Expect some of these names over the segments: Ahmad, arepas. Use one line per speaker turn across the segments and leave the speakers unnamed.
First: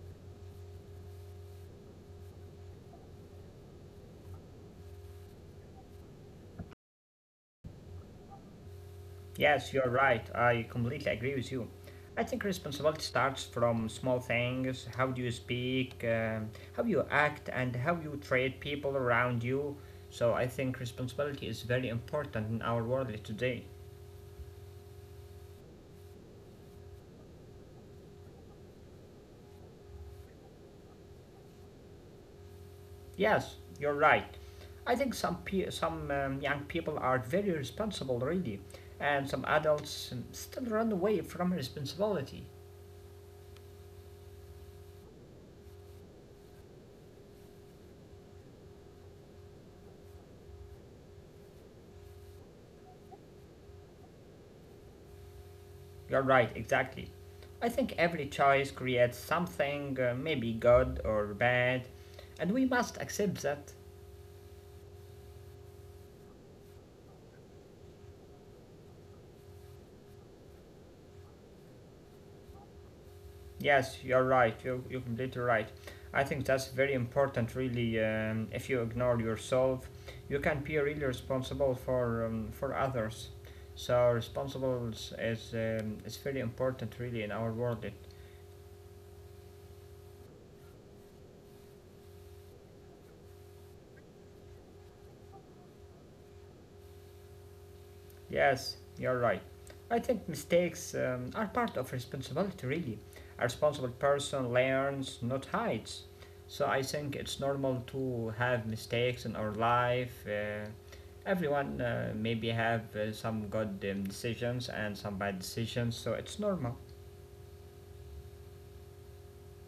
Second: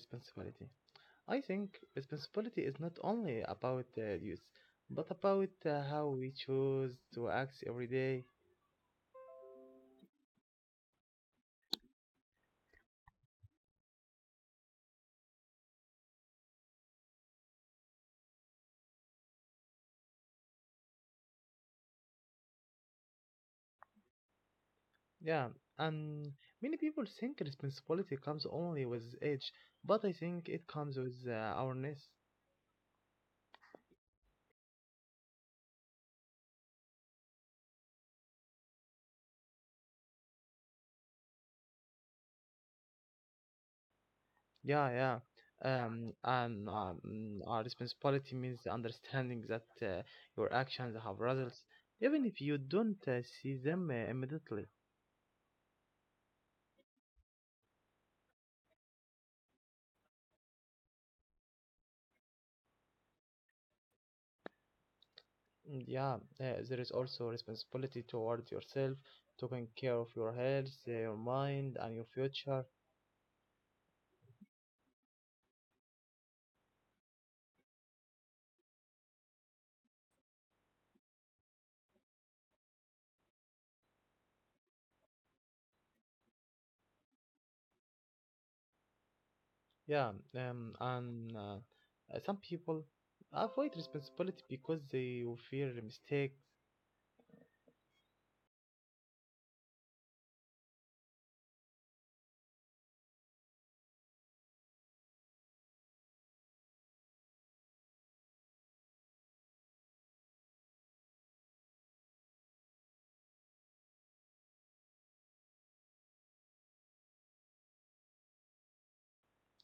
responsibility. I think responsibility is not only about use, but about how we choose to act every day.
Yes, you're right. I completely agree with you. I think responsibility starts from small things how do you speak, how you act, and how you treat people around you. So I think responsibility is very important in our world today.
Yeah, and many people think responsibility comes only with age, but I think it comes with awareness.
Yes, you're right. I think some young people are very responsible already, and some adults still run away from responsibility.
Yeah, yeah. And Our responsibility means understanding that your actions have results, even if you don't see them immediately.
You're right, exactly. I think every choice creates something, maybe good or bad, and we must accept that.
Yeah, there is also responsibility toward yourself, taking care of your health, your mind, and your future.
Yes, you're right, you're completely right. I think that's very important, really. If you ignore yourself, you can be really responsible for for others. So, responsible is very important, really, in our world.
Yeah, and some people avoid responsibility because they will fear the mistake.
Yes, you're right. I think mistakes are part of responsibility, really. A responsible person learns, not hides. So I think it's normal to have mistakes in our life. Everyone maybe have some good decisions and some bad decisions, so it's normal.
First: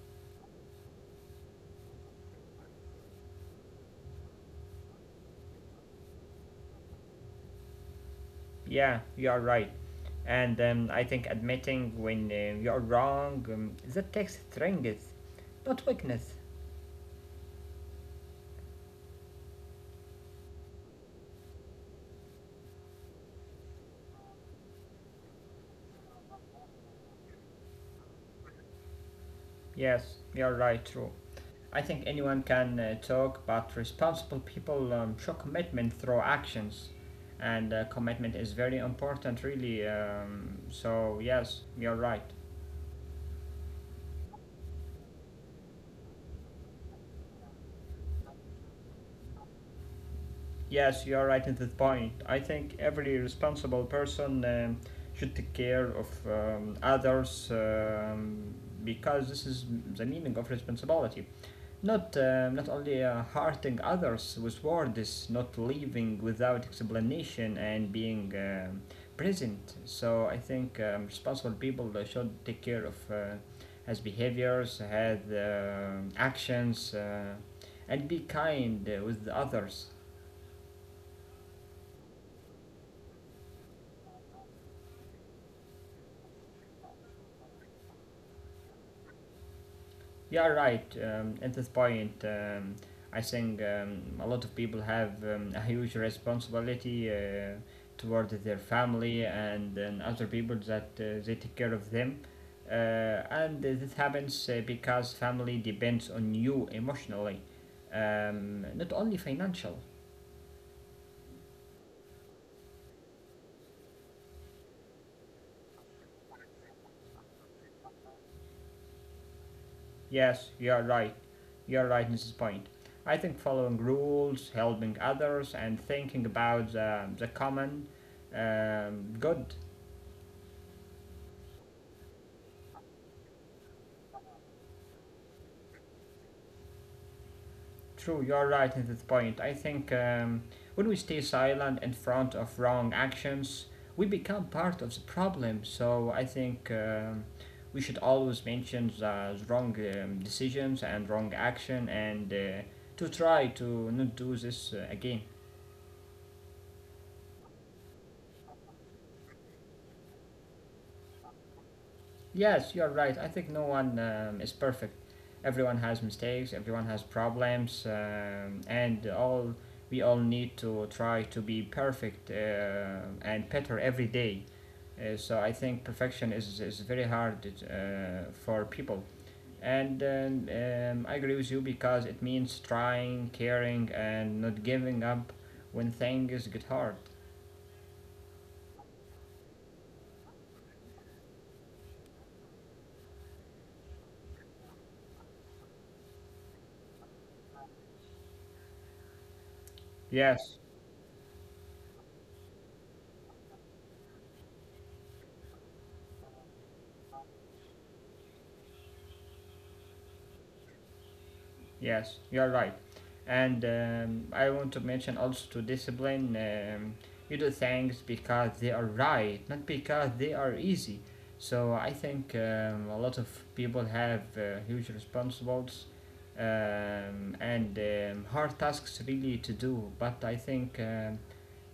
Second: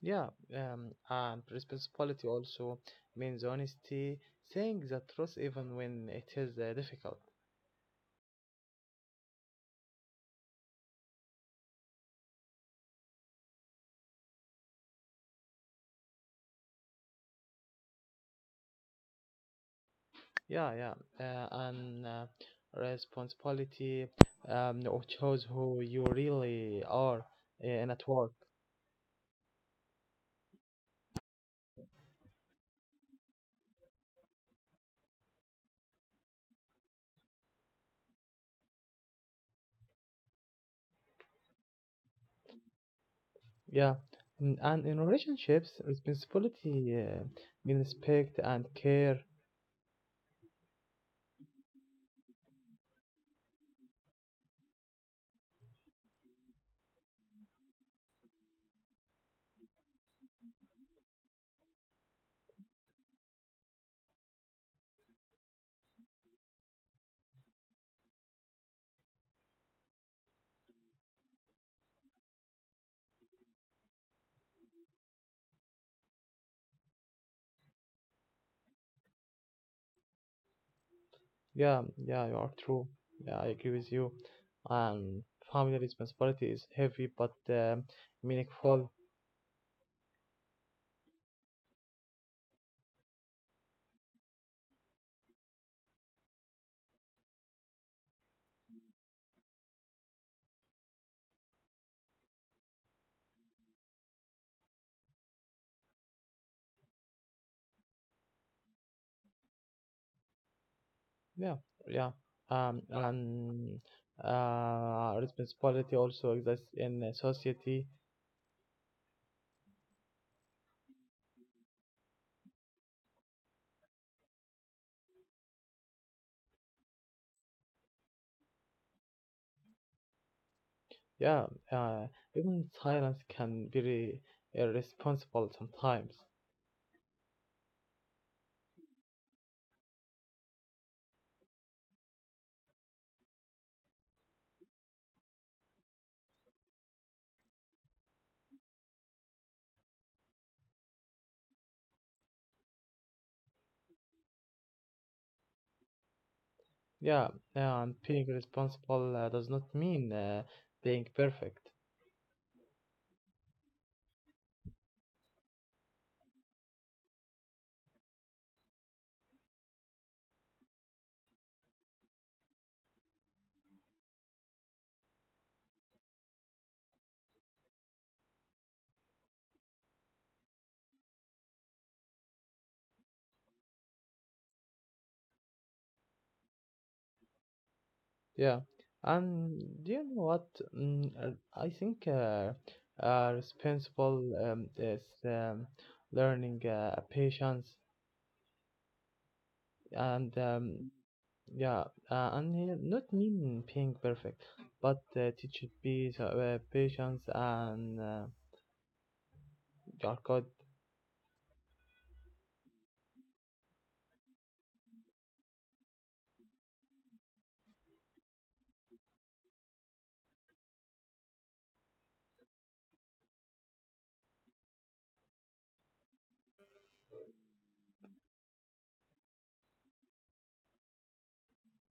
Yeah, and responsibility also means honesty, saying the truth even when it is difficult.
Yeah, you are right. And I think admitting when you are wrong, that takes strength, not weakness.
Yeah, yeah, and responsibility um, shows who you really are in at work.
Yes, you are right, true. I think anyone can talk, but responsible people show commitment through actions, and commitment is very important, really. So yes, you're right.
Yeah. And in relationships, responsibility means respect and care.
Yes, you are right at that point. I think every responsible person should take care of others because this is the meaning of responsibility. Not only hurting others with words, not leaving without explanation and being present. So I think responsible people should take care of his behaviors, his actions. And be kind with the others.
Yeah, yeah, you are true. Yeah, I agree with you. Um, Family responsibility is heavy but meaningful.
Yeah, right. At this point, I think a lot of people have a huge responsibility toward their family and other people that they take care of them. Uh, and this happens because family depends on you emotionally, not only financial.
Yeah, yeah. And Responsibility also exists in society.
Yes, you are right. You are right in this point. I think following rules, helping others, and thinking about the common good.
Yeah, uh, even silence can be irresponsible sometimes.
True, you're right in this point. I think when we stay silent in front of wrong actions, we become part of the problem. So I think we should always mention the wrong decisions and wrong action and to try to not do this again.
Yeah, and being responsible does not mean being perfect.
Yes, you're right. I think no one is perfect. Everyone has mistakes, everyone has problems, and all we all need to try to be perfect and better every day. So I think perfection is very hard for people. And I agree with you because it means trying, caring, and not giving up when things get hard.
Yeah, and do you know what? I think responsible is learning patience and
Yes.
Yeah, and here, not mean being perfect, but teach it be the, patience and you are good.
Yes, you are right. And I want to mention also to discipline. You do things because they are right, not because they are easy. So I think a lot of people have huge responsibilities and hard tasks really to do. But I think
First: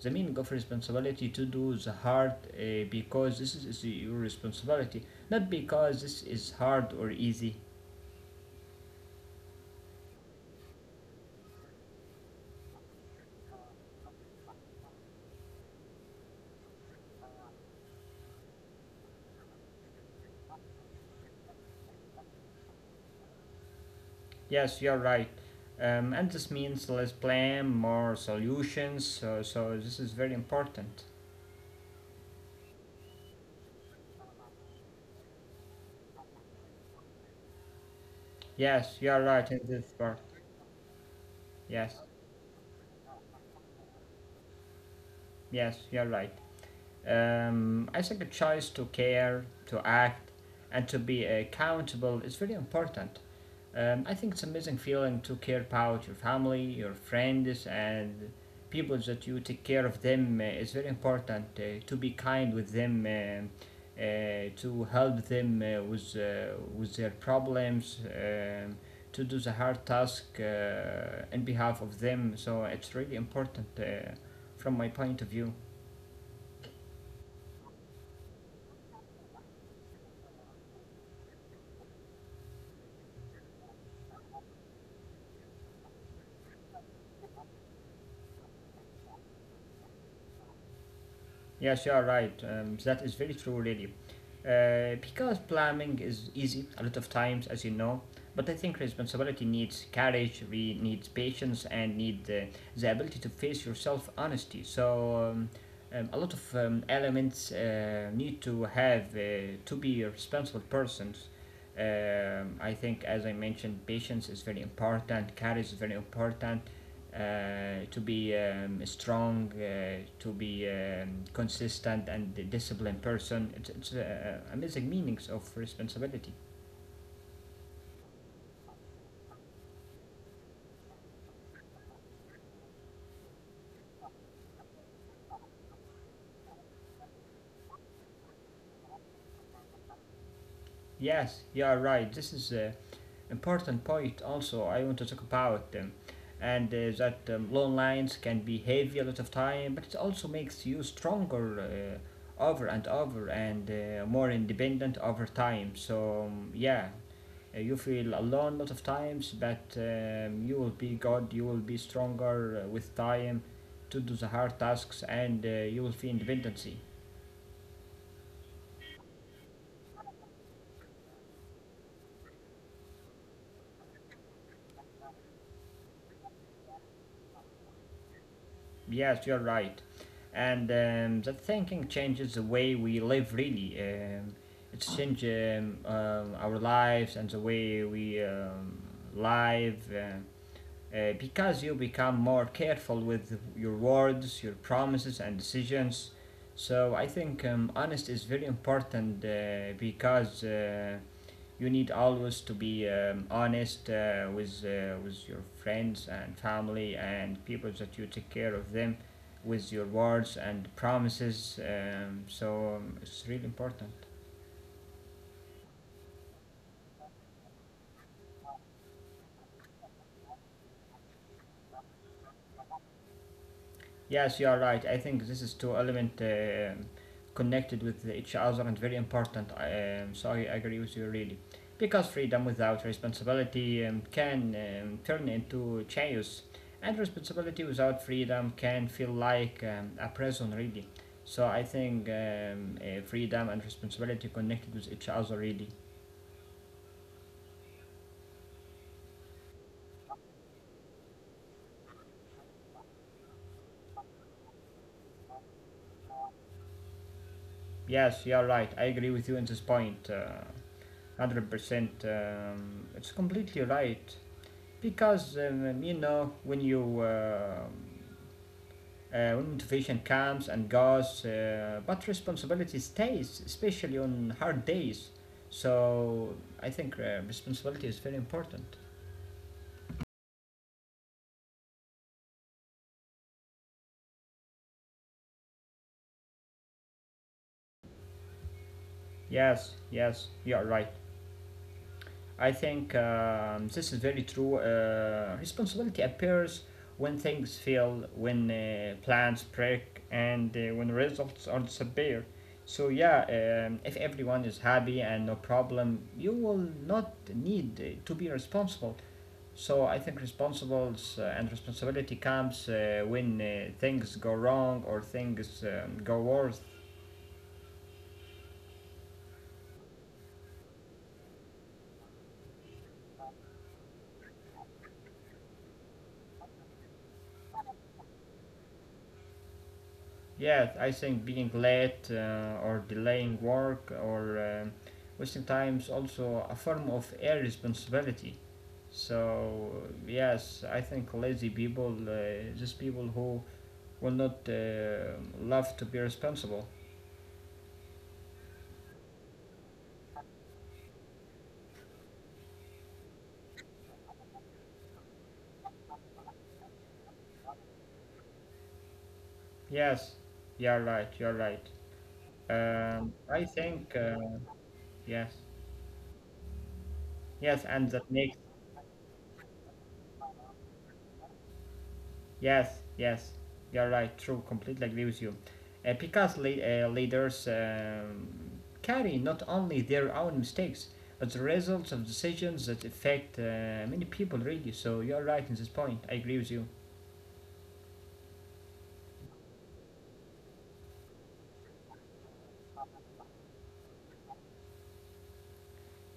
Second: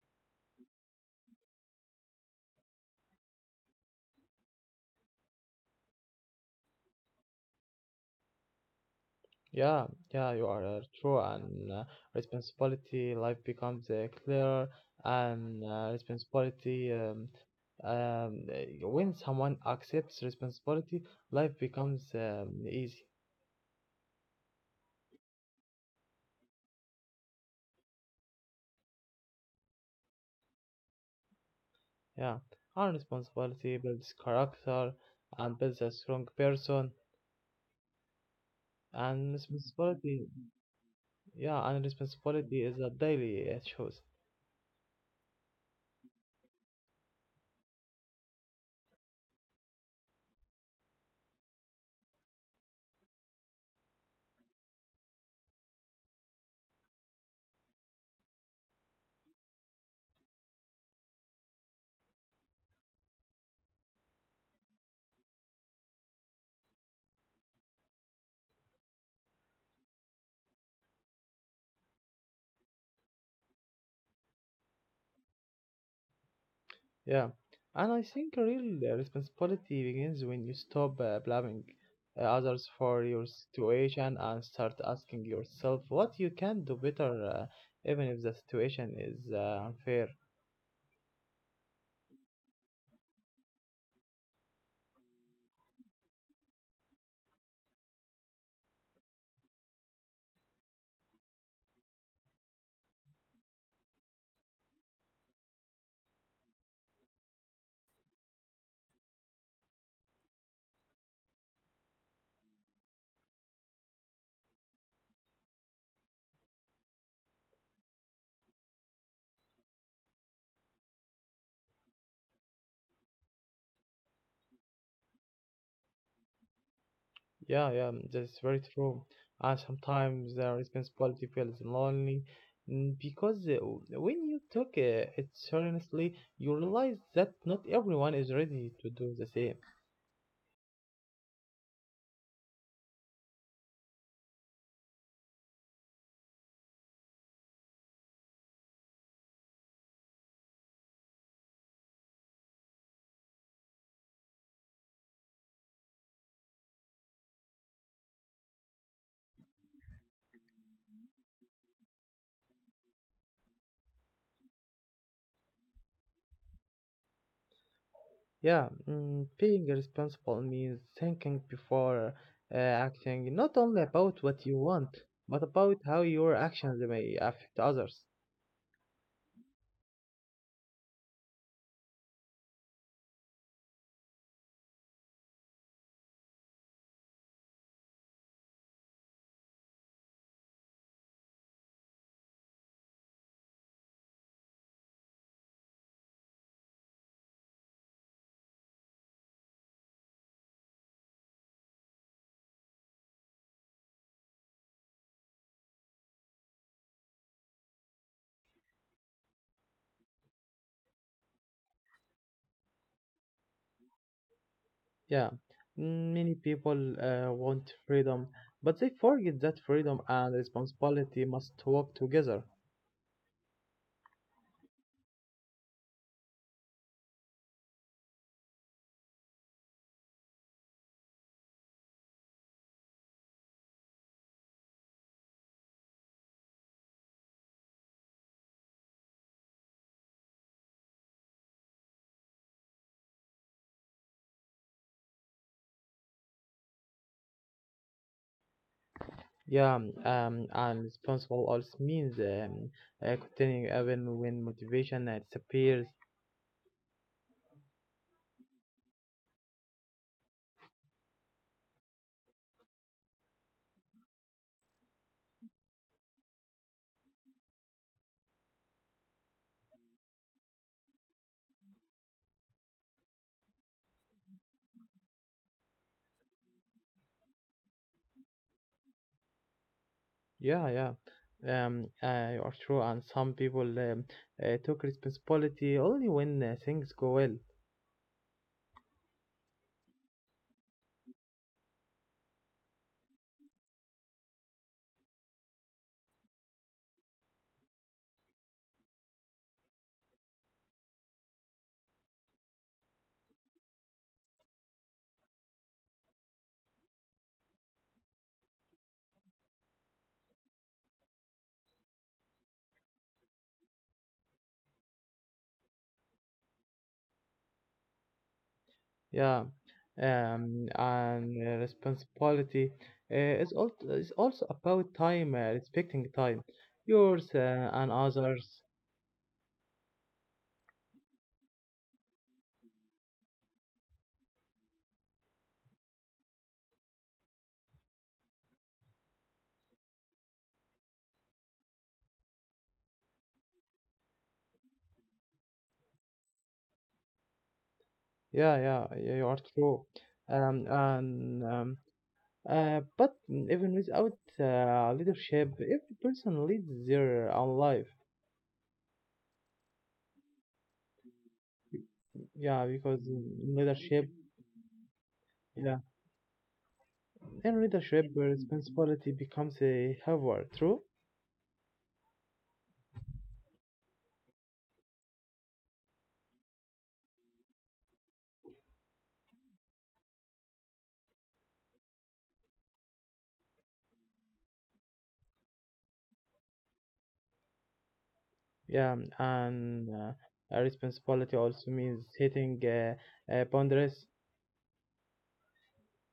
the meaning of responsibility to do the hard because is your responsibility, not because this is hard or easy.
Yeah, yeah, you are true and responsibility. Life becomes clearer and responsibility. When someone accepts responsibility, life becomes easy.
Yes, you're right. And this means less blame, more solutions. So this is very important.
Yeah, and responsibility builds character and builds a strong person.
Yes, you're
And
right in this part.
responsibility. Yeah, and
Yes,
responsibility is a daily choice.
yes, you're right. I think a choice to care, to act, and to be accountable is very important. I think it's an amazing feeling to care about your family, your friends, and people that you take care of them. It's very important to be kind with them, to help them uh, with with their problems, to do the hard task in behalf of them. So it's really important from my point of view.
Yeah, and I think real responsibility begins when you stop blaming others for your situation and start asking yourself what you can do better, even if the situation is unfair.
Yes, you are right. That is very true, really. Because planning is easy a lot of times, as you know, but I think responsibility needs courage, we needs patience, and need the ability to face yourself honesty. So a lot of elements need to have to be a responsible persons. I think, as I mentioned, patience is very important, courage is very important, to be strong, to be consistent and disciplined person. It's amazing meanings of responsibility.
Yeah, yeah, that's very true. And sometimes the responsibility feels lonely, because when you took it seriously, you realize that not everyone is ready to do the same.
Yes, you are right. This is an important point also I want to talk about them. And that long lines can be heavy a lot of time, but it also makes you stronger over and over and more independent over time. So you feel alone a lot of times, but you will be good, you will be stronger with time to do the hard tasks, and you will feel independency.
Yeah, being responsible means thinking before acting, not only about what you want, but about how your actions may affect others.
Yes, you're right. And that thinking changes the way we live, really. It's changed our lives and the way we live because you become more careful with your words, your promises, and decisions. So I think honest is very important because you need always to be honest uh, with with your friends and family and people that you take care of them with your words and promises so it's really important.
Yeah, many people want freedom, but they forget that freedom and responsibility must work together.
Yes, you are right. I think this is two element connected with each other and very important. So I agree with you really, because freedom without responsibility can turn into chaos, and responsibility without freedom can feel like a prison really. So I think freedom and responsibility connected with each other really.
Yeah, and responsible also means continuing even when motivation disappears.
Yes, you are right. I agree with you in this point. 100%. It's completely right. Because you know when you when motivation comes and goes, but responsibility stays, especially on hard days. So I think responsibility is very important.
Yeah, yeah. You are true, and some people took responsibility only when things go well.
Yes, you are right. I think this is very true. Responsibility appears when things fail, when plans break, and when results are disappear. So yeah, if everyone is happy and no problem, you will not need to be responsible. So I think responsibles and responsibility comes when things go wrong or things go worse.
Yeah, and responsibility uh, is, is also about time, respecting time, yours and others.
Yeah, I think being late or delaying work or wasting time is also a form of irresponsibility. So, yes, I think lazy people, just people who will not love to be responsible.
Yeah, yeah, yeah, you are true. And But even without leadership, every person leads their own life.
Yes, you're right.
Yeah, because
I think,
leadership.
yes, yes,
In
and that
readership,
makes
responsibility becomes a heavier, true?
yes, you're right. True, completely agree with you. Because leaders carry not only their own mistakes, but the results of decisions that affect many people, really. So you're right in this point. I agree with you.
Yeah, and responsibility also means hitting boundaries.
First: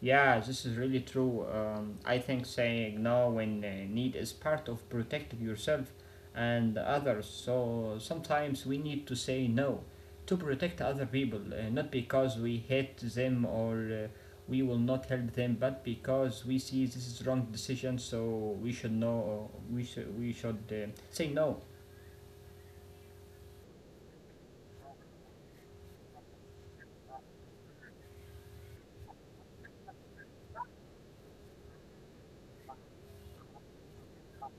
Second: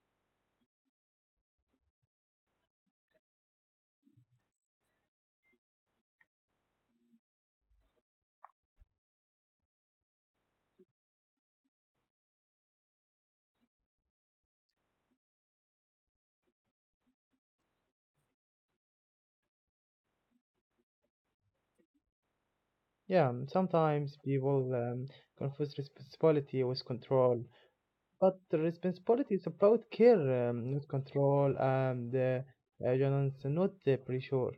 Yeah, this is really true. I think saying no when need is part of protecting yourself and others. So sometimes we need to say no to protect other people, not because we hate them or uh, we will not help them, but because we see this is wrong decision. So we should know. We should say no.
Yeah, sometimes people confuse responsibility with control, but the responsibility is about care, not control, and you not pressure.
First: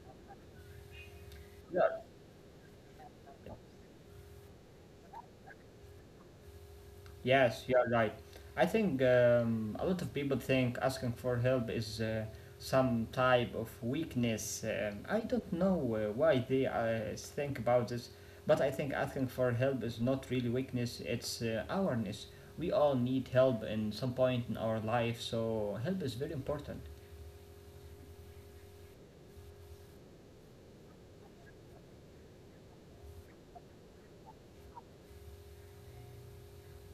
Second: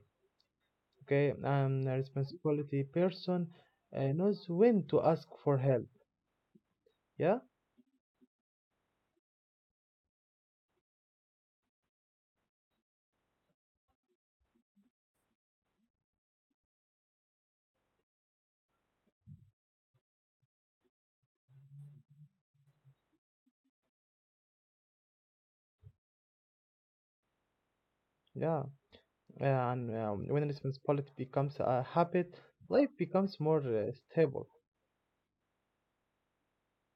Okay, a responsibility person knows when to ask for help. Yeah,
Yes, you are right. I think a lot of people think asking for help is some type of weakness. I don't know why they think about this, but I think asking for help is not really weakness, it's awareness. We all need help in some point in our life, so help is very important.
yeah. Yeah, and when responsibility becomes a habit, life becomes more stable.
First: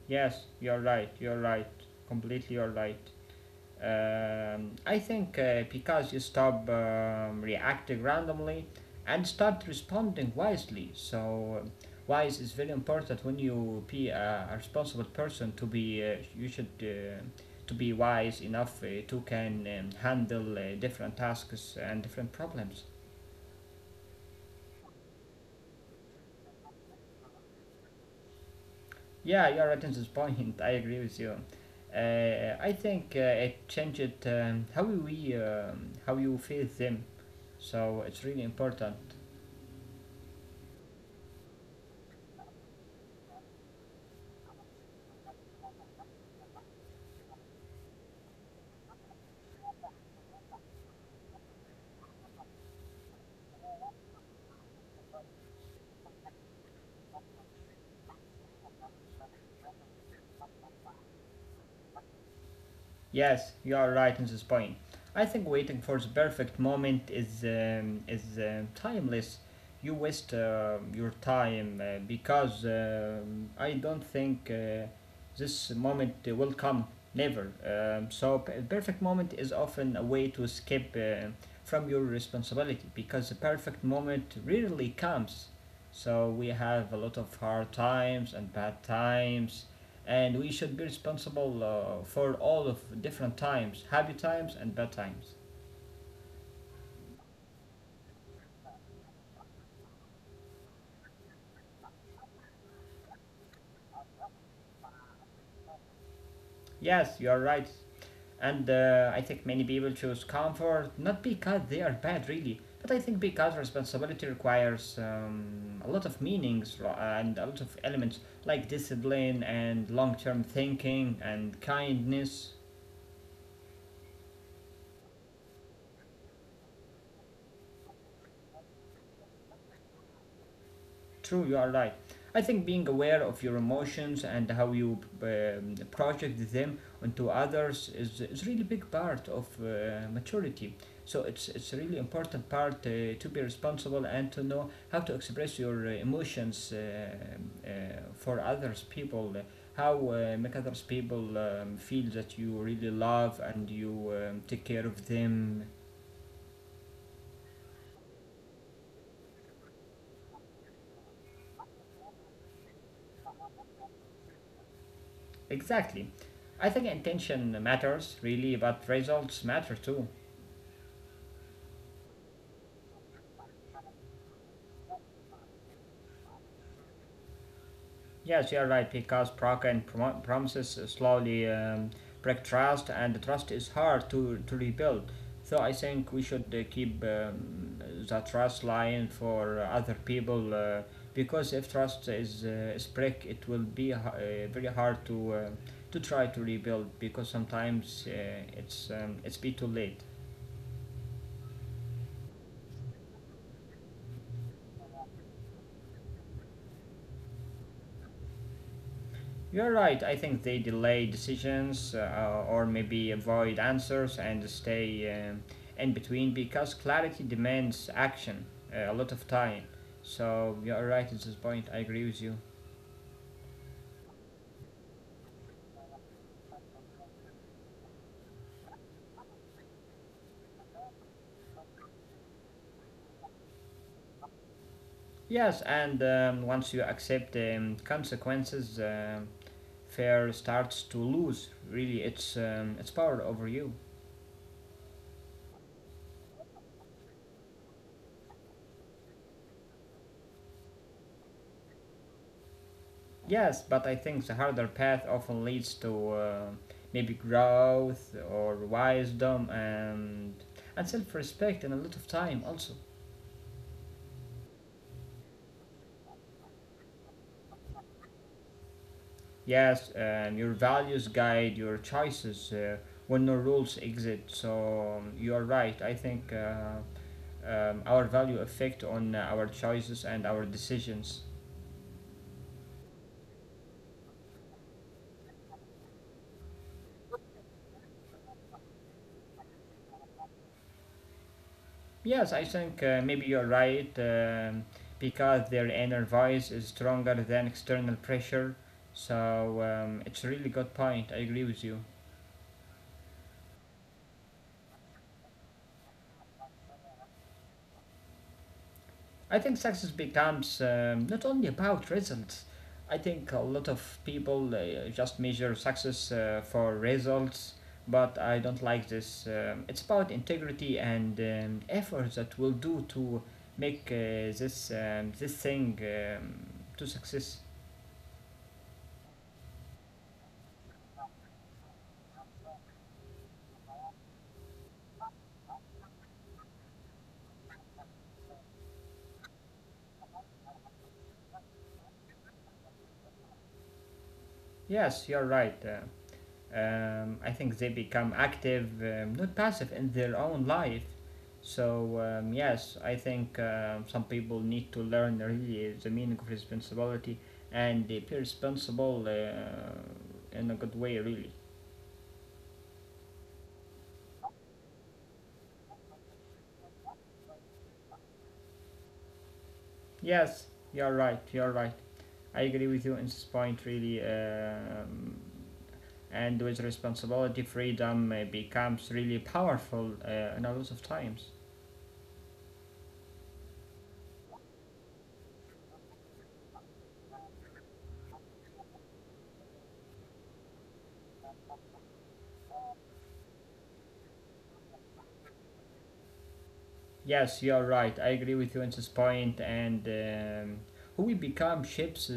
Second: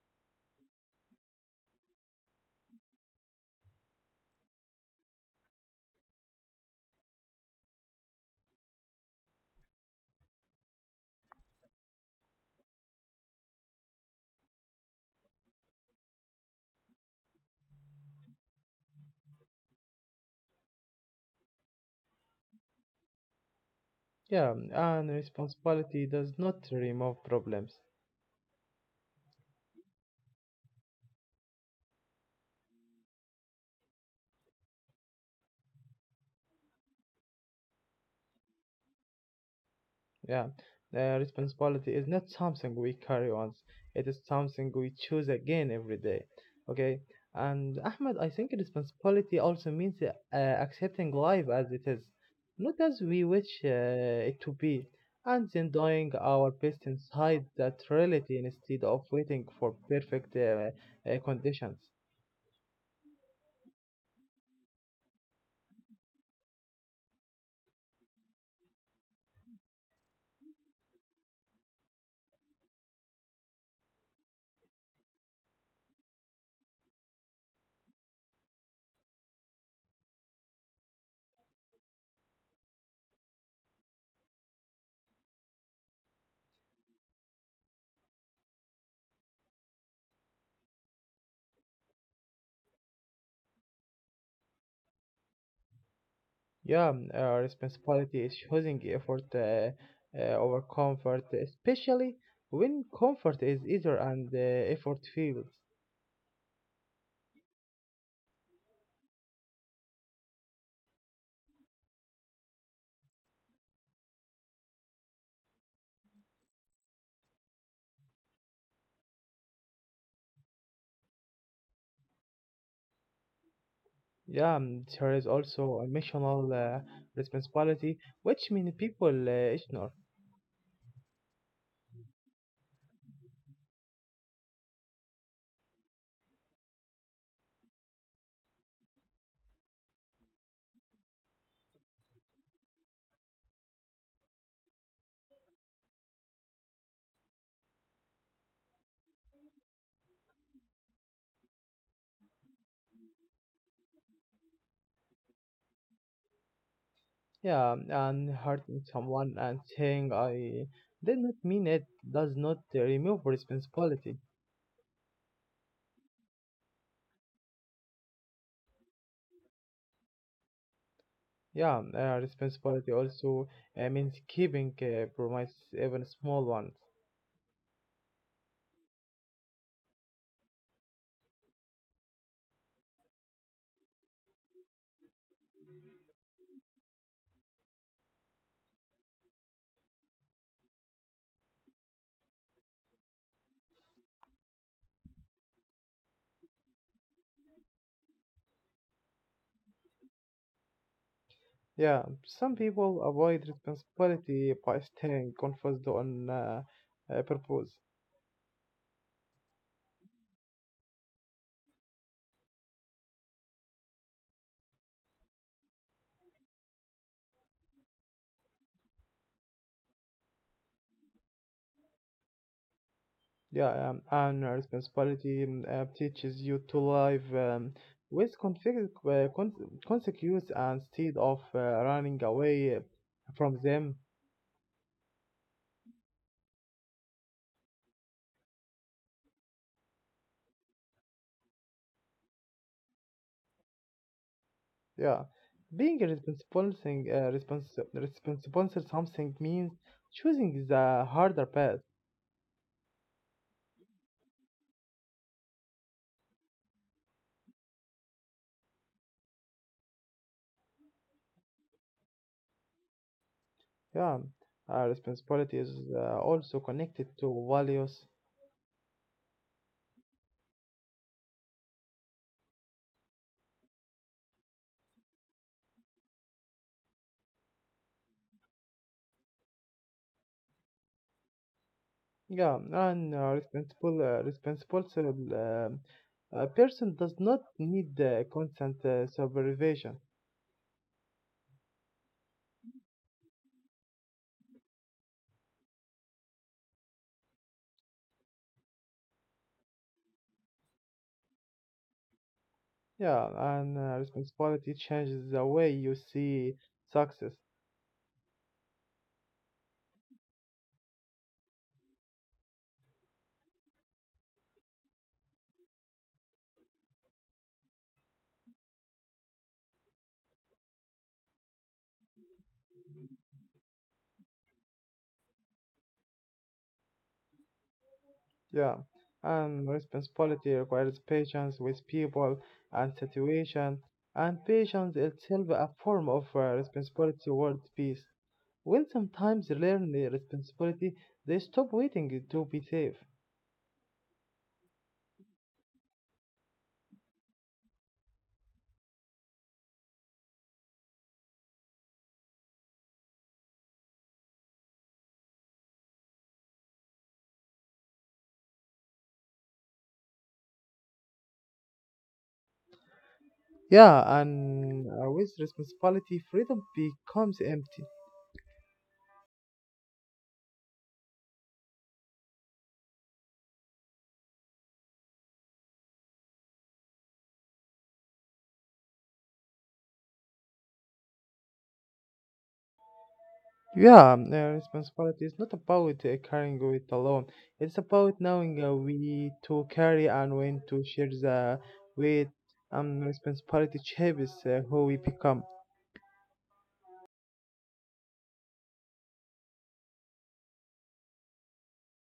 You're right, completely you're right. I think because you stop reacting randomly and start responding wisely. So, wise is very important when you be a responsible person to be. You should to be wise enough to can handle different tasks and different problems.
Yeah, and responsibility does not remove problems.
Yeah, you're right on this point. I agree with you. I think it changed how you feel them. So it's really important.
Yeah, the responsibility is not something we carry once, it is something we choose again every day. Okay, and Ahmed, I think responsibility also means accepting life as it is, not as we wish it to be, and then doing our best inside that reality instead of waiting for perfect conditions.
Yes, you are right on this point. I think waiting for the perfect moment is timeless. You waste your time because I don't think this moment will come never. So perfect moment is often a way to escape from your responsibility because the perfect moment rarely comes. So we have a lot of hard times and bad times, and we should be responsible for all of different times, happy times and bad times.
Yeah, responsibility is choosing effort over comfort, especially when comfort is easier and effort feels.
Yes, you are right. And I think many people choose comfort not because they are bad, really, but I think because responsibility requires a lot of meanings and a lot of elements like discipline and long-term thinking and kindness.
Yeah, there is also emotional responsibility, which many people ignore.
True, you are right. I think being aware of your emotions and how you project them onto others is really big part of maturity. So it's a really important part to be responsible and to know how to express your emotions, for others people, how make others people feel that you really love and you take care of them.
Yeah, and hurting someone and saying I did not mean it does not remove responsibility.
Exactly. I think intention matters, really, but results matter too.
Yeah, responsibility also means keeping promise, even small ones.
Yes, you're right, because broken promises slowly break trust, and trust is hard to rebuild. So I think we should keep the trust line for other people, because if trust is break, it will be very hard to try to rebuild, because sometimes it's be too late.
Yeah, some people avoid responsibility by staying confused on purpose.
You're right. I think they delay decisions or maybe avoid answers and stay in between because clarity demands action a lot of time. So you're right at this point. I agree with you.
Yeah, and responsibility teaches you to live with consequences, instead of running away from them.
Yes, and once you accept consequences, fear starts to lose really its power over you.
Yeah, being a responsible thing, responsible something means choosing the harder path.
Yes, but I think the harder path often leads to maybe growth or wisdom and self-respect and a lot of time also.
Yeah, responsibility is also connected to values.
Yes, your values guide your choices when no rules exist. So you are right. I think our value affect on our choices and our decisions.
Yeah, and responsible a person does not need constant supervision.
Yes, I think maybe you're right, because their inner voice is stronger than external pressure. So it's a really good point. I agree with you.
Yeah, and responsibility changes the way you see success.
I think success becomes not only about results. I think a lot of people just measure success for results, but I don't like this. It's about integrity and effort that will do to make this this thing to success.
Yeah, and responsibility requires patience with people and situation, and patience itself a form of responsibility towards peace. When sometimes they learn the responsibility, they stop waiting to be safe.
Yes, you're right. I think they become active, not passive, in their own life. So, yes, I think some people need to learn really the meaning of responsibility and be responsible in a good way, really.
Yeah, and with responsibility, freedom becomes empty.
Yes, you're right, you're right. I agree with you in this point, really. And with responsibility, freedom becomes really powerful in a lot of times.
Yeah, responsibility is not about carrying it alone. It's about knowing we to carry and when to share the weight. Responsibility shapes who we become.
Yes, you're right. I agree with you on this point. And who we become shapes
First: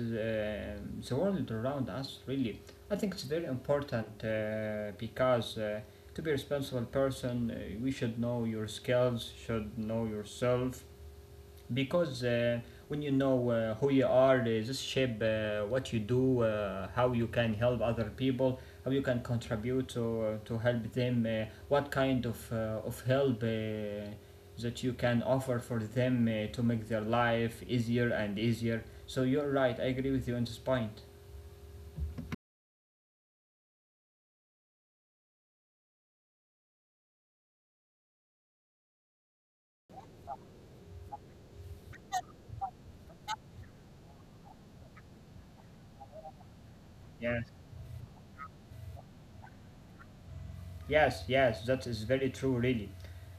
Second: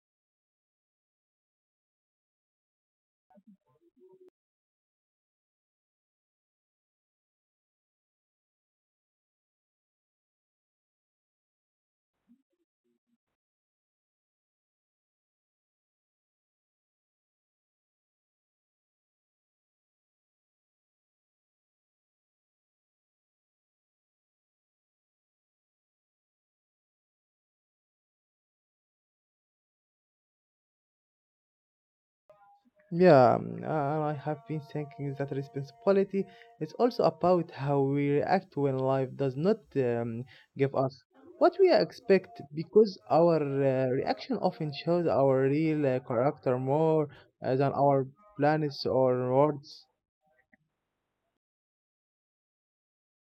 the world around us, really. I think it's very important because to be a responsible person, we should know your skills, should know yourself, because when you know who you are, this shape, what you do, how you can help other people, how you can contribute to help them, what kind of help that you can offer for them to make their life easier and easier. So you're right, I agree with you on this point.
Yeah, I have been thinking that responsibility is also about how we react when life does not give us what we expect, because our reaction often shows our real character more
Yes.
than our plans or words.
Yes, yes, that is very true, really.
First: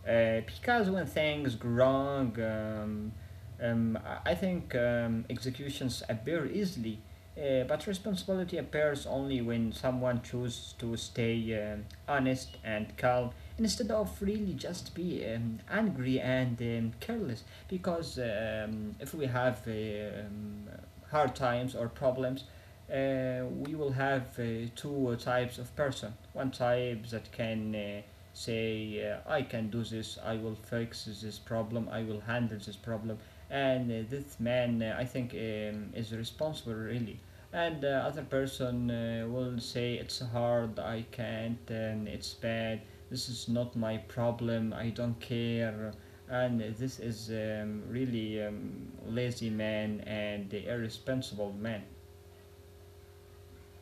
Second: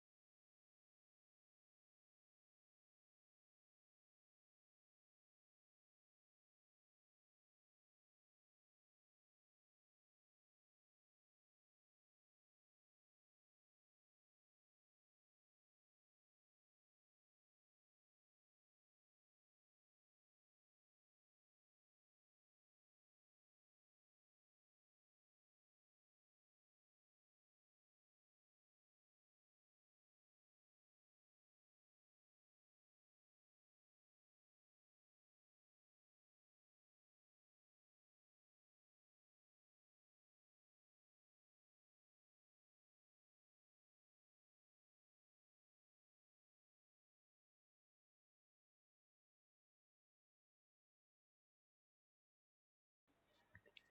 Because when things go wrong, I think executions appear easily, but responsibility appears only when someone chooses to stay honest and calm instead of really just be angry and careless. Because if we have um, hard times or problems, we will have two types of person. One type that can say, I can do this, I will fix this problem, I will handle this problem. And this man, I think, is responsible, really. And the other person will say, it's hard, I can't, and it's bad, this is not my problem, I don't care. And this is really lazy man and irresponsible man.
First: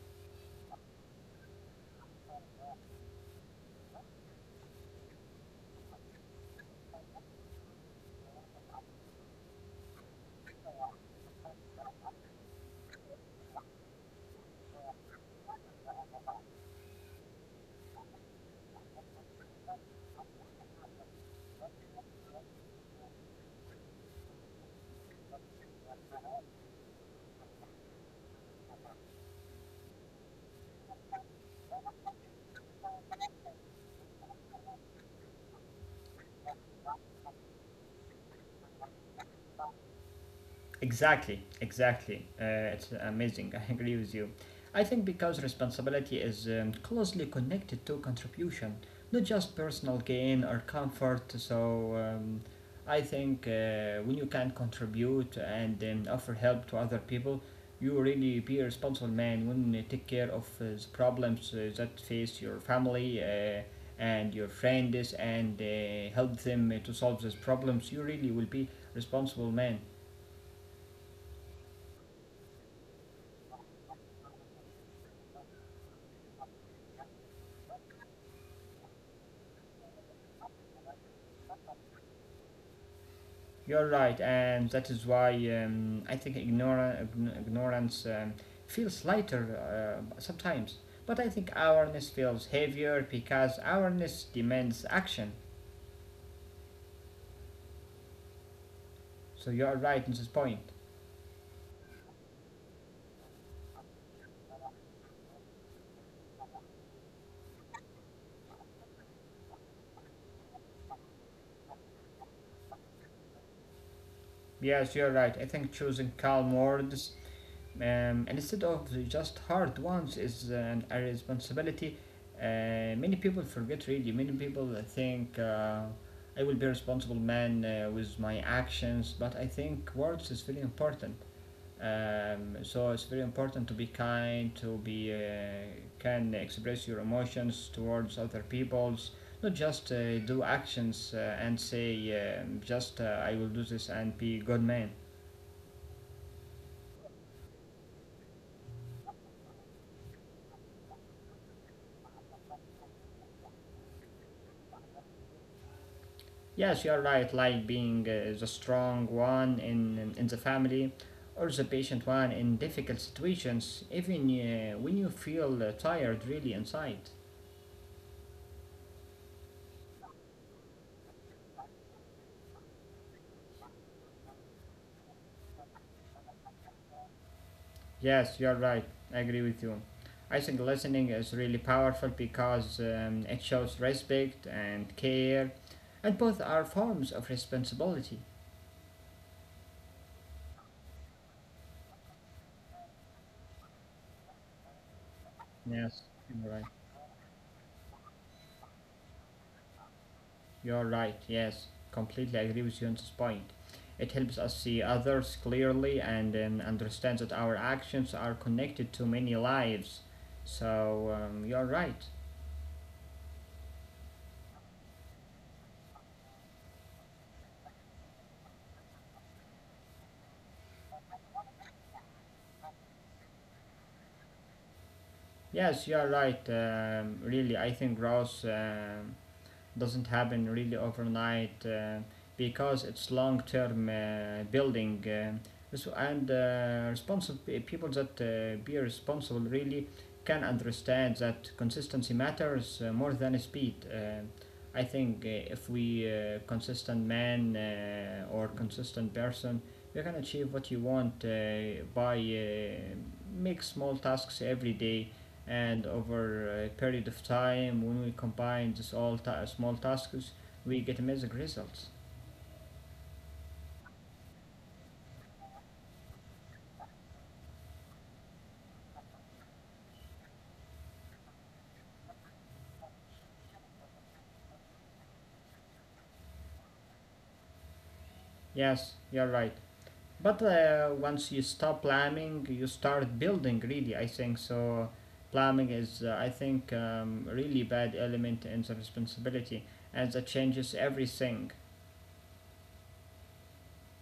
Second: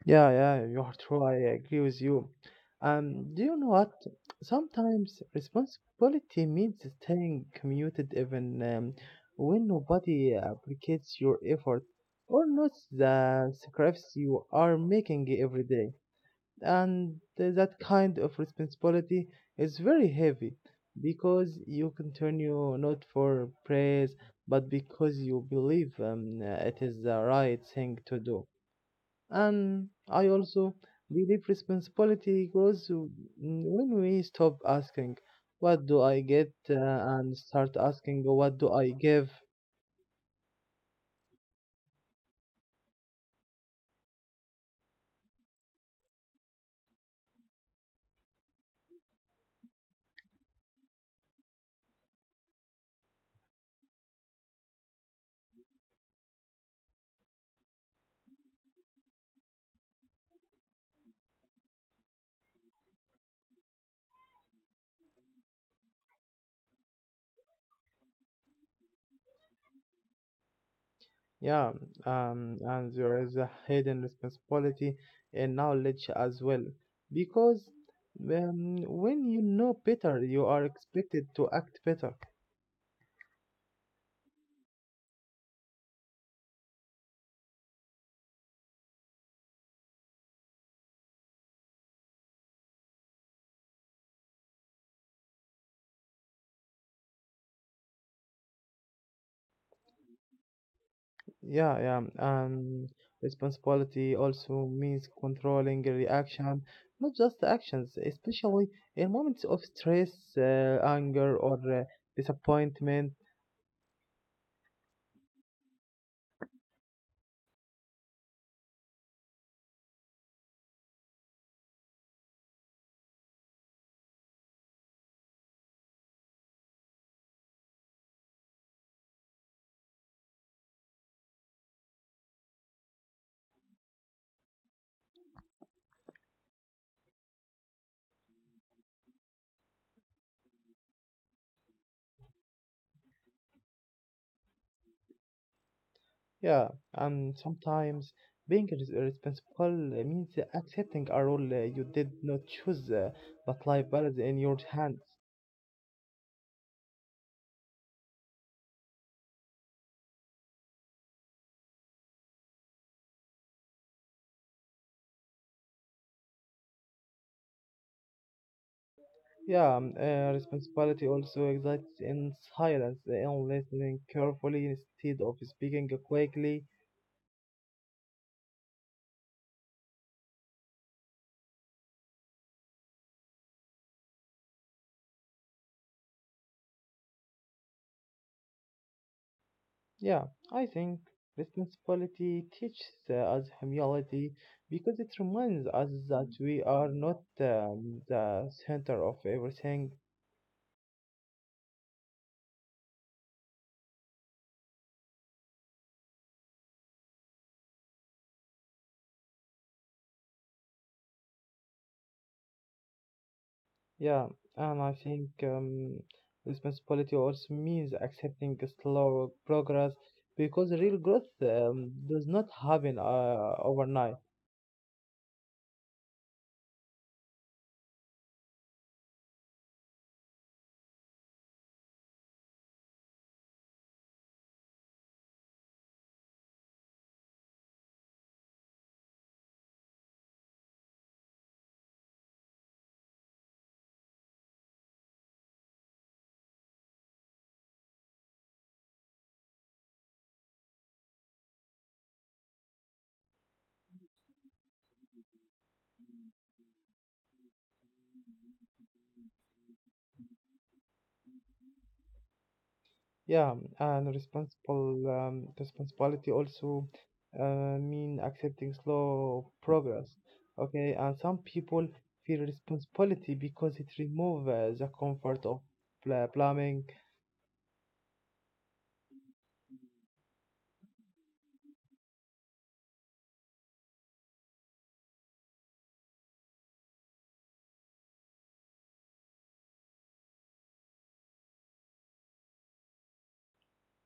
Yeah, yeah, you are true. I agree with you. Do you know what? Sometimes responsibility means staying committed even when nobody appreciates your effort or notes the sacrifice you are making every day. And that kind of responsibility is very heavy because you continue not for praise but because you believe it is the right thing to do. And I also believe responsibility grows when we stop asking, "What do I get?" And start asking, "What do I give?"
Exactly, exactly. It's amazing. I agree with you. I think because responsibility is closely connected to contribution, not just personal gain or comfort. So I think when you can contribute and offer help to other people, you really be a responsible man when you take care of the problems that face your family and your friends and help them to solve those problems. You really will be responsible man.
Yeah, and there is a hidden responsibility in knowledge as well. Because when you know better, you are expected to act better.
You're right, and that is why I think ignorance feels lighter sometimes. But I think awareness feels heavier because awareness demands action. So you're right in this point.
Yeah, yeah. And responsibility also means controlling a reaction, not just actions, especially in moments of stress, uh, anger, or disappointment.
Yes, you're right. I think choosing calm words instead of just hard ones is a responsibility. Many people forget really. Many people think I will be a responsible man with my actions, but I think words is very important. So it's very important to be kind, to be can express your emotions towards other people's, not just do actions and say just I will do this and be a good man.
Yeah, and sometimes being responsible means accepting a role you did not choose, but life is in your hands.
Yes, you're right. Like being the strong one in the family, or the patient one in difficult situations, even when you feel tired, really inside.
Yeah, responsibility also exists in silence, in listening carefully instead of speaking quickly.
Yes, you're right. I agree with you. I think listening is really powerful because it shows respect and care, and both are forms of responsibility.
Yeah, I think responsibility teaches us humility because it reminds us
Yes,
that
you're right.
we are not the center of everything.
You're right, yes. Completely agree with you on this point. It helps us see others clearly and understand that our actions are connected to many lives. So you're right.
Yeah, and I think responsibility also means accepting a slow progress because real growth does not happen overnight.
Yes, you're right. Really, I think growth doesn't happen really overnight because it's long-term building. And responsible people that be responsible really can understand that consistency matters more than speed. I think if we consistent man or consistent person, you can achieve what you want by make small tasks every day, and over a period of time when we combine these all small tasks we get amazing results.
Yeah, and responsible responsibility also mean accepting slow progress. Okay, and some people feel responsibility because it removes the comfort of plumbing.
Yes, you're right, but once you stop planning you start building, really, I think so. Planning is I think really bad element in the responsibility, and that changes everything.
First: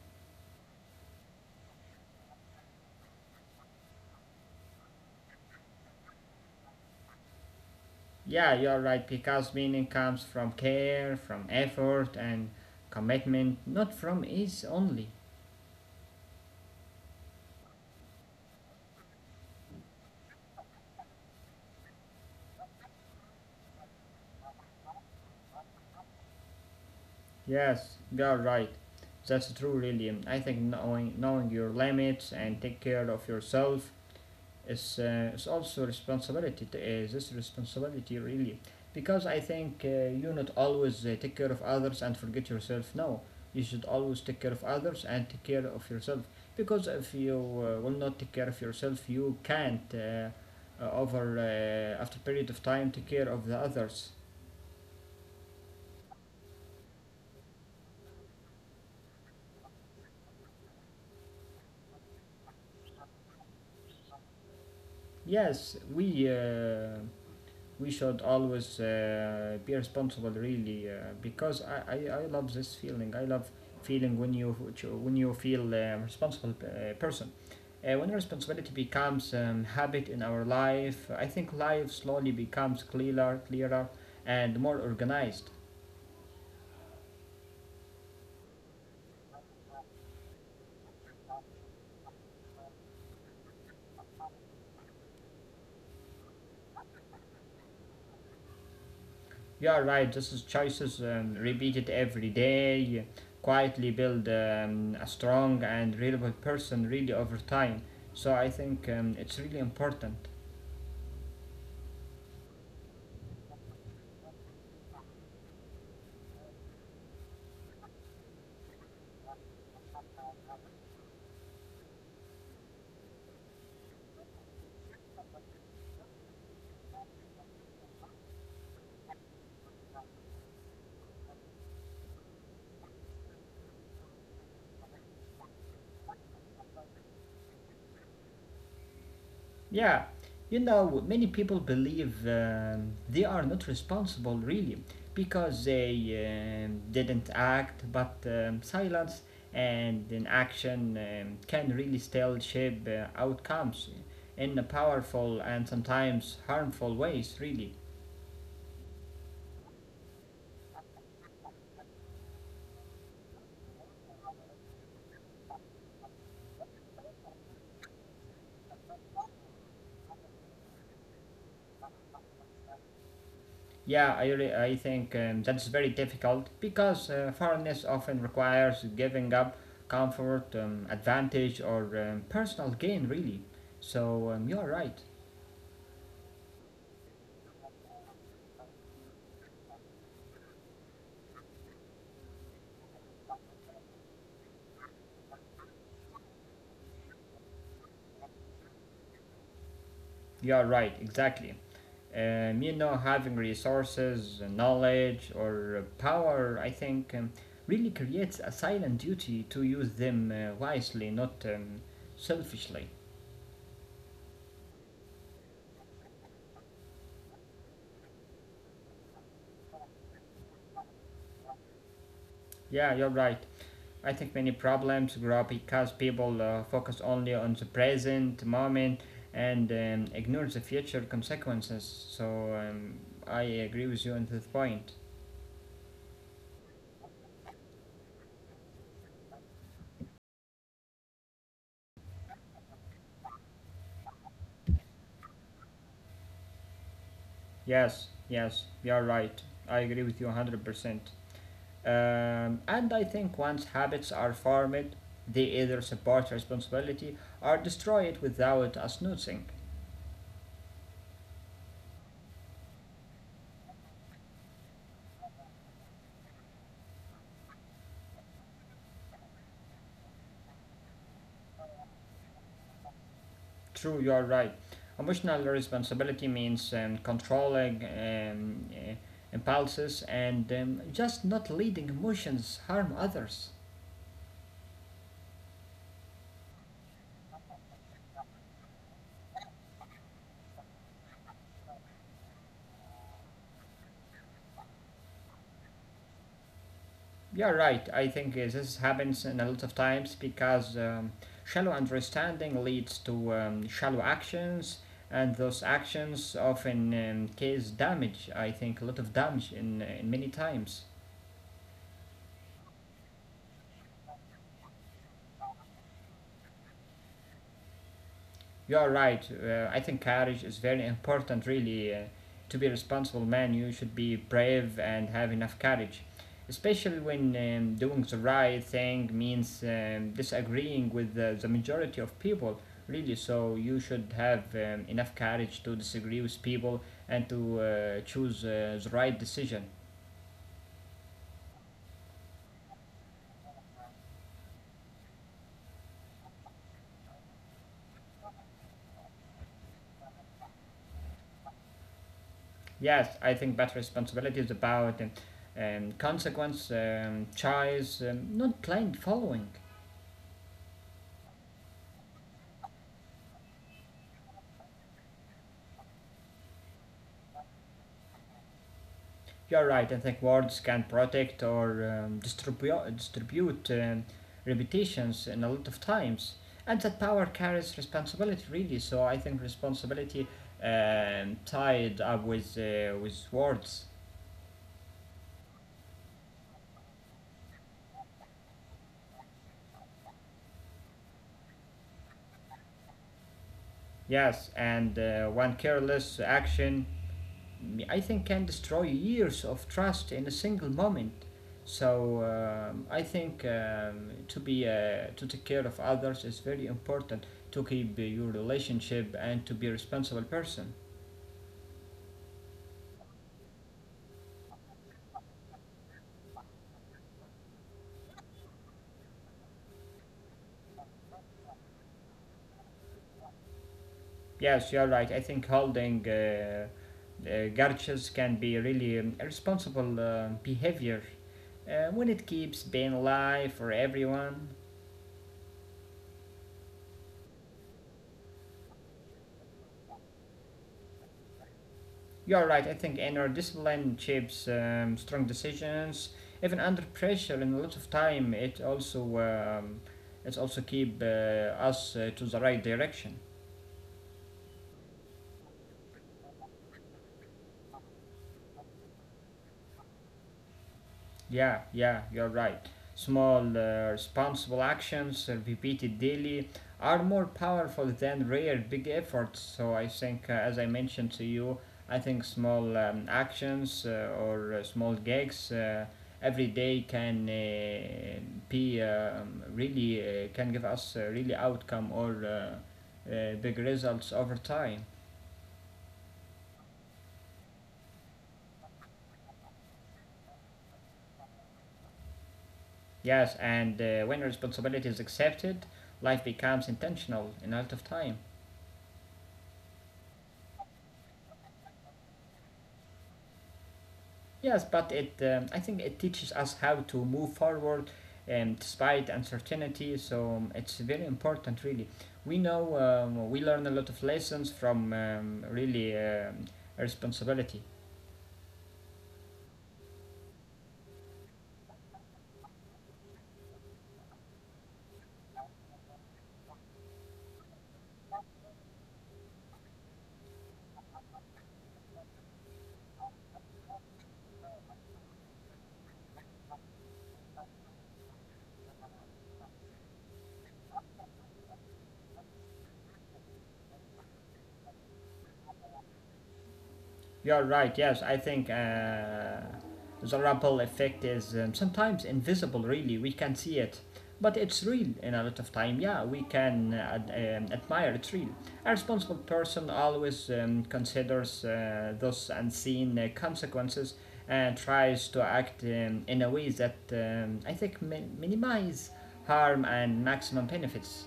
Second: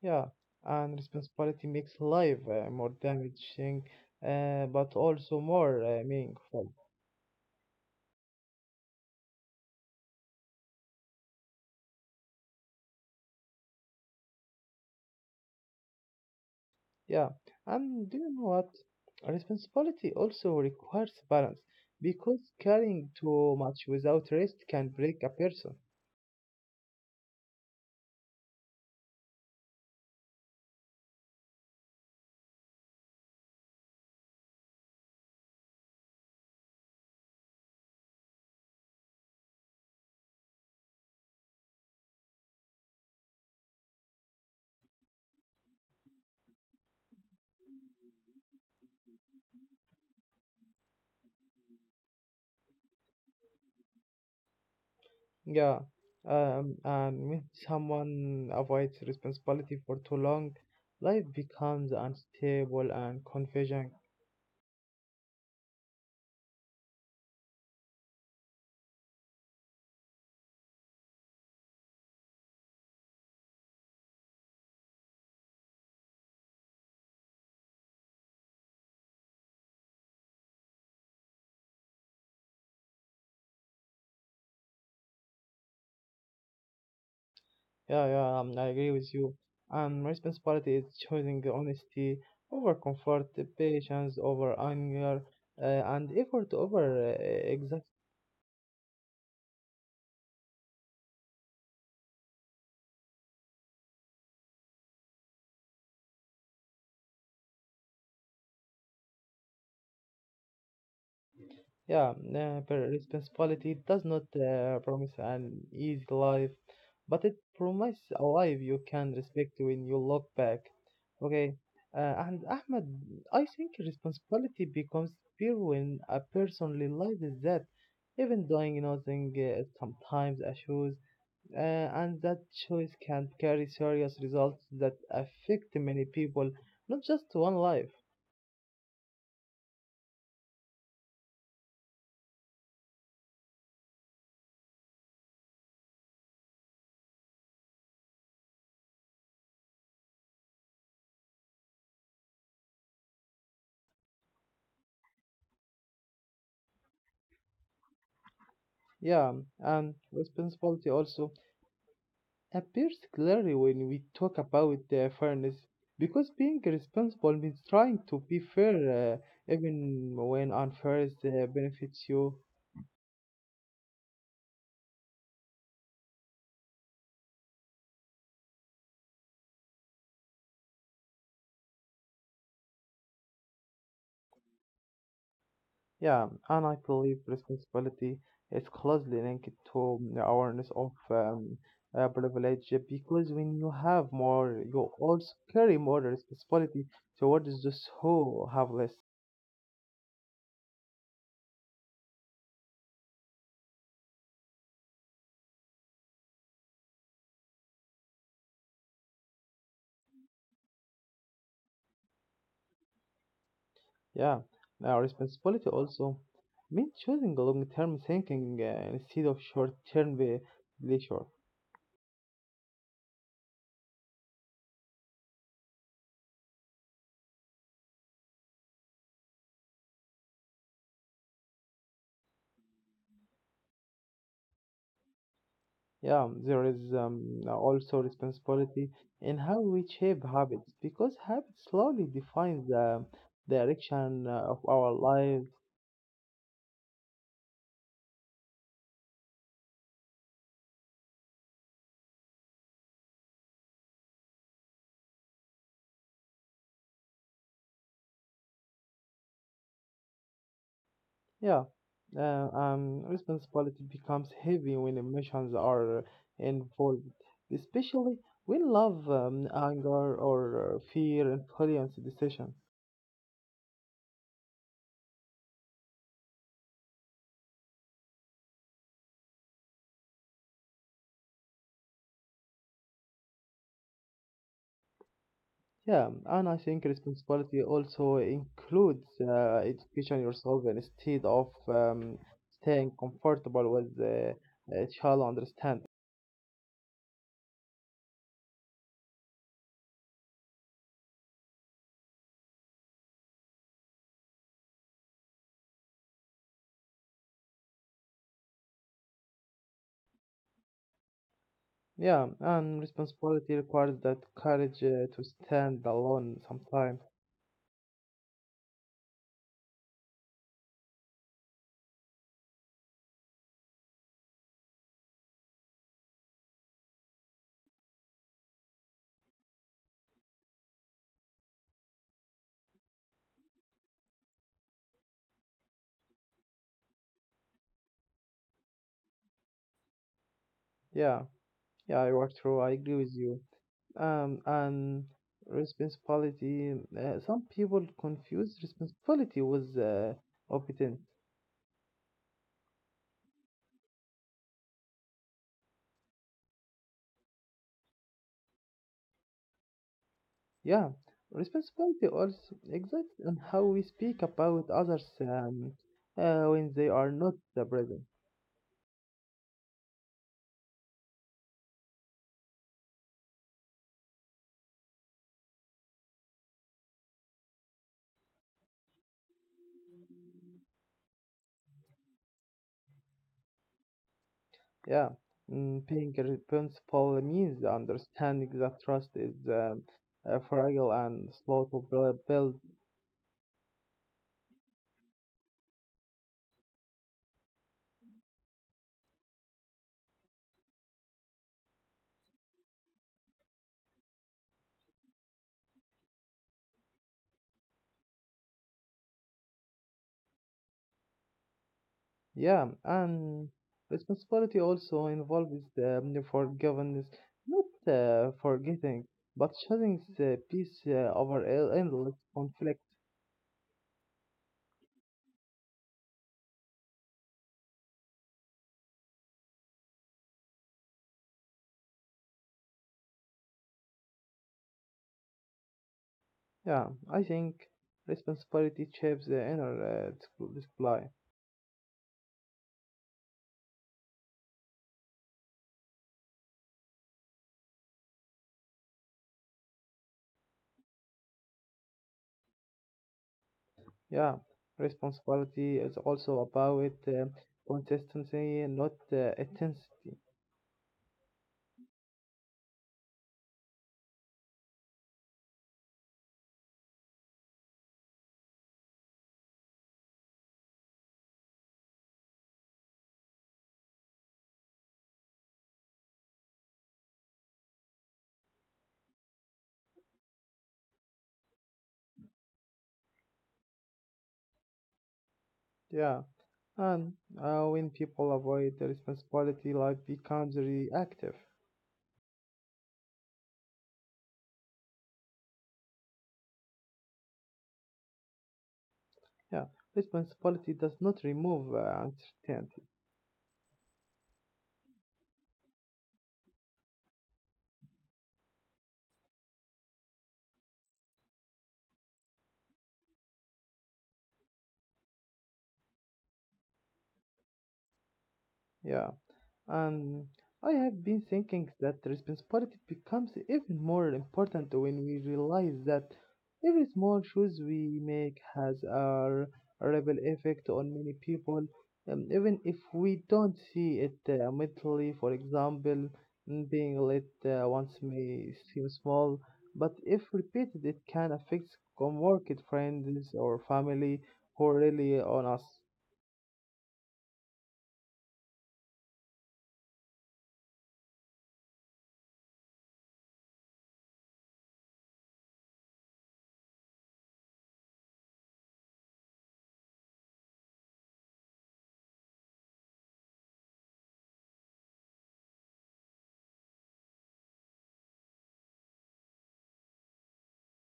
Yeah, and responsibility makes life more damaging, but also more meaningful.
Yeah, you're right, because meaning comes from care, from effort and commitment, not from ease only.
Yeah, and do you know what? Responsibility also requires balance because carrying too much without rest can break a person.
Yes, you're right. That's true, really. I think knowing your limits and take care of yourself is also responsibility. Is this responsibility, really? Because I think you not always take care of others and forget yourself. No, you should always take care of others and take care of yourself. Because if you will not take care of yourself, you can't, over after a period of time, take care of the others.
Yeah, and when someone avoids responsibility for too long, life becomes unstable and confusing.
Yes, we. We should always be responsible, really, because I love this feeling, I love feeling when you feel a responsible person when responsibility becomes a habit in our life. I think life slowly becomes clearer and more organized.
Yeah, yeah, I agree with you. And responsibility is choosing the honesty over comfort, the patience over anger, and effort over uh,
You are right, this is choices repeated every day quietly build a strong and reliable person really over time. So I think it's really important.
Yeah, responsibility does not promise an easy life, but it promises a life you can respect when you look back. Okay, and Ahmed, I think responsibility becomes fear when a person realizes that even doing nothing sometimes a choice, uh, and that choice can carry serious results that affect many people, not just one life.
Yeah, you know, many people believe they are not responsible really because they didn't act, but silence and inaction can really still shape outcomes in a powerful and sometimes harmful ways, really.
Yeah, and responsibility also appears clearly when we talk about fairness because being responsible means trying to be fair even when unfair is, benefits you.
Yeah, I think that's very difficult because foreignness often requires giving up comfort, advantage, or personal gain, really. So you are right.
Yeah, and I believe responsibility is closely linked to the awareness of privilege because when you have more, you also carry more responsibility towards those who have less.
Yeah, right, exactly. You know, having resources, knowledge, or power, I think, really creates a silent duty to use them wisely, not selfishly.
Yeah, now responsibility also means choosing long-term thinking instead of short-term pleasure.
Yeah, you're right. I think many problems grow up because people focus only on the present moment and ignore the future consequences. So I agree with you on this point.
Yeah, there is also responsibility in how we shape habits because habits slowly define the direction of our lives.
Yes, yes, you are right. I agree with you 100%. And I think once habits are formed, they either support responsibility or destroy it without us noticing.
Yeah, responsibility becomes heavy when emotions are involved, especially when love, anger, or fear influence decisions.
True, you are right. Emotional responsibility means controlling impulses and just not letting emotions harm others.
Yeah, and I think responsibility also includes education yourself instead of staying comfortable with the child understand.
Yeah, right. I think this happens in a lot of times because shallow understanding leads to shallow actions, and those actions often cause damage. I think a lot of damage in many times.
Yeah, and responsibility requires that courage to stand alone sometimes.
You are right. I think courage is very important, really. To be a responsible man, you should be brave and have enough courage. Especially when doing the right thing means disagreeing with the majority of people, really. So you should have enough courage to disagree with people and to choose the right decision.
Yeah, yeah, I work through. I agree with you. And responsibility. Some people confuse responsibility with obedience.
Yes, I think that responsibility is about consequence, choice, not blind following.
Yeah, responsibility also exists in how we speak about others when they are not the present.
You're right. I think words can protect or distribute reputations in a lot of times, and that power carries responsibility. Really, so I think responsibility tied up with words.
Yeah, being responsible means understanding that trust is fragile and slow to build.
Yes, and one careless action I think can destroy years of trust in a single moment. So I think to be to take care of others is very important to keep your relationship and to be a responsible person.
Yeah, and responsibility also involves forgiveness, not forgetting, but choosing peace over endless conflict.
Yes, you're right. I think holding grudges can be really irresponsible behavior when it keeps being alive for everyone.
Yeah, I think responsibility shapes the inner display.
You're right, I think inner discipline shapes strong decisions. Even under pressure and a lot of time, it also keep us to the right direction.
Yeah, responsibility is also about consistency, not intensity.
Yeah, yeah, you're right. Small, responsible actions repeated daily are more powerful than rare big efforts. So I think, as I mentioned to you, I think small actions or small gigs every day can be really can give us really outcome or big results over time.
Yeah, and when people avoid the responsibility, life becomes reactive.
Yes, and when responsibility is accepted, life becomes intentional in a lot of time.
Yeah, responsibility does not remove uncertainty.
Yes, but it I think it teaches us how to move forward despite uncertainty. So it's very important, really. We know we learn a lot of lessons from really responsibility.
Yeah. Um, I have been thinking that responsibility becomes even more important when we realize that every small choice we make has a ripple effect on many people, even if we don't see it immediately. For example, being late once may seem small, but if repeated, it can affect coworkers, friends, or family who rely on us.
You're right. Yes, I think the ripple effect is sometimes invisible. Really, we can see it, but it's real in a lot of time. Yeah, we can admire it's real. A responsible person always considers those unseen consequences and tries to act in a way that I think minimize harm and maximum benefits.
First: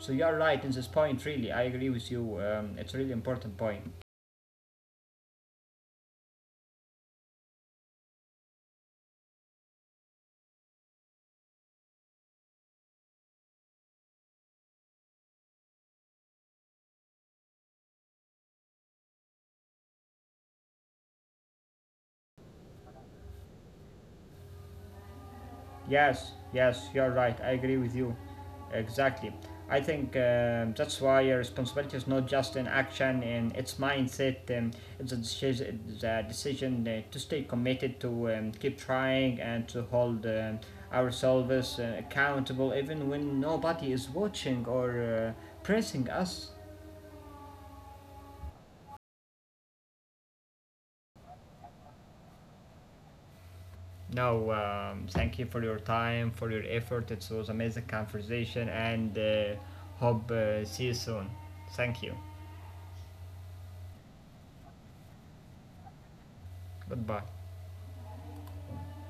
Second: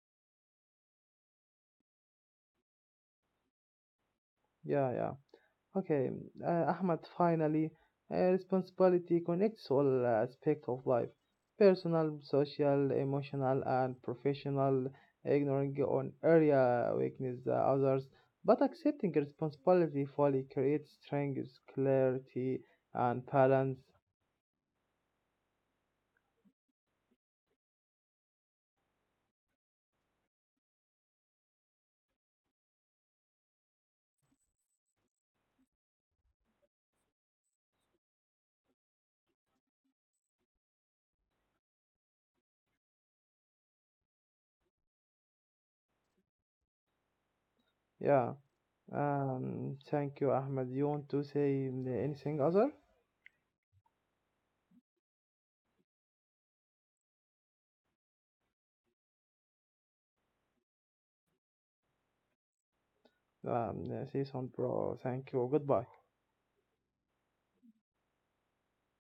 So you're right in this point. Really, I agree with you. It's a really important point.
Yeah, yeah. Okay, Ahmad, finally, responsibility connects all aspects of life personal, social, emotional, and professional, ignoring on area weakness others. But accepting responsibility fully creates strength, clarity, and balance.
Yes, yes, you're right. I agree with you. Exactly. I think that's why your responsibility is not just in action in it's mindset. It's a decision, the decision to stay committed, to keep trying, and to hold ourselves accountable even when nobody is watching or pressing us.
Yeah, thank you, Ahmad. You want to say anything other?
No, thank you for your time, for your effort. It was amazing conversation, and hope see you soon. Thank you.
Say some, bro. Thank you. Goodbye.
Goodbye.